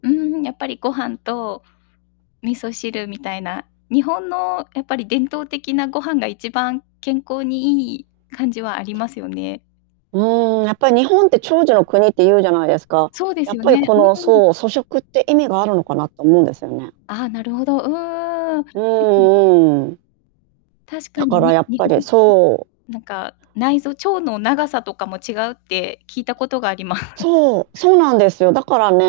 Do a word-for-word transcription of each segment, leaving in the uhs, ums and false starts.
うーん、やっぱりご飯と味噌汁みたいな。日本のやっぱり伝統的なご飯が一番健康にいい感じはありますよね。うーん、やっぱり日本って長寿の国っていうじゃないですか。そうでやすっよぱりね。こうの、ん。そう、粗食って意味があるのかなって思うんですよね。ああ、なるほど。うーん。でうんうすね。んうんうん。確かだに、からにやっ日ぱり本人の。そう。なんか内臓腸の長さとかも違うって聞いたことがあります。そう、そうなんですよ。だからね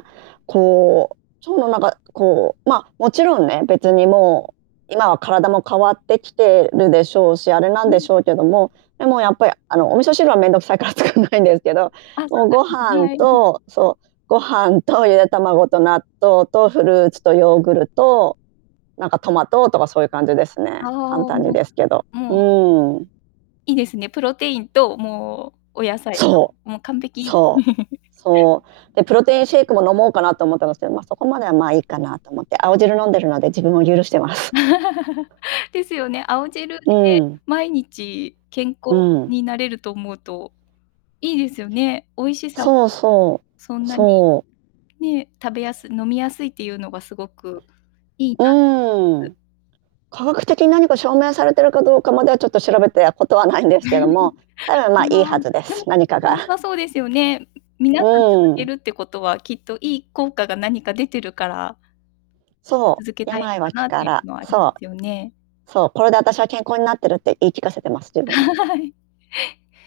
え、こう、腸のなんかこう、ま、もちろんね、別にもう今は体も変わってきてるでしょうしあれなうんでしん。ょうけども、でもやっぱりあの、お味噌汁は面倒くさいから作んないんですけど、あ、そもうごうですね、飯はい。とそうご飯とゆで卵と納豆とフルーツとヨーグルト、なんかトマトとかそういう感じですね、ああ、簡も単にですけど、う、もう。うん。いいですね。プロテインともうお野菜そう。と。もう完璧。そう。そう。で、プロテインシェイクも飲もうかなと思ったんですけど、ま、そこまではまあ、いいかなと思って、青汁飲んでるので自分を許してます。ですよね。青汁でうん。毎日健う康ん。になれると思うといいですよね。美味しさもそうそそう、んなに、そう。ね。食べやすい飲みやすいっていうのがすごくいいうな思います。ーん。科学的に何か証明されているかどうかまではちょっと調べてらことはないんですけども、多分 ま、まいいあ、はずででもす、結何か局良が。さそうですよね。皆さうん続けん。るってことは、きっといい効果が何か出てるからそ続けう、たいの病かは気なっかていうら。のはありまそすよう。ね。そう、これで私は健康になってるって言い聞かせてます、自分に。はい。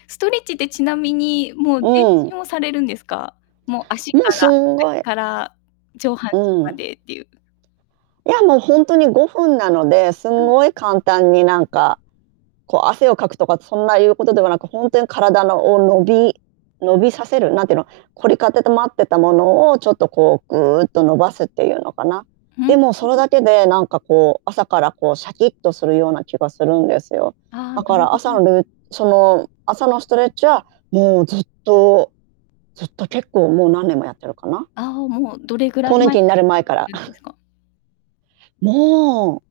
ストレッチってちなみにもう全うん。身をされるんですか？もう足もかうすら足んご先い。から上半身うまん。でっていう。いや、もうほんとにごふんなので、すうんん。ごい簡単になんかこう汗をかくとかそんないうことではなく、ほんとに体のを伸び伸びさせる、何ての、凝り固てまってたものをちょっとこうぐうっと伸ばすっていうのかな。ん？でもそれだけ [unintelligible] で、なんかこう朝からこうシャキッとするような気がするんですよ。ああ、だなかるらほ朝ど。のルーその朝のストレッチはもうずっと、ずっと結構もう何年もやってるかな。ああ、もうどれぐらい更年前期かにらなるさ前かれら。てるんで すか？も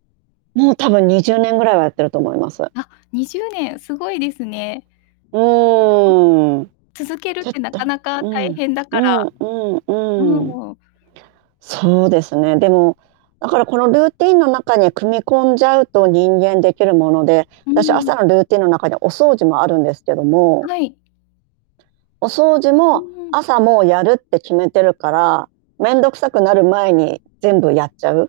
うもう多分にじゅうねんぐらいはやってると思います。あ、にじゅうねん、すごいですね。うーん。うん。続けるってなか [unintelligible] うなか大ん。変だうから。んうんうん。うーん。そうですね、でも、だからこのルーティンの中に組み込んじゃうと人間できるもので、うー私ん。朝のルーティンの中でお掃除もあるんですけどもはい。お掃除うも、ん。朝もうやるって決めてるから、面倒くさくなる前に全部やっちゃう。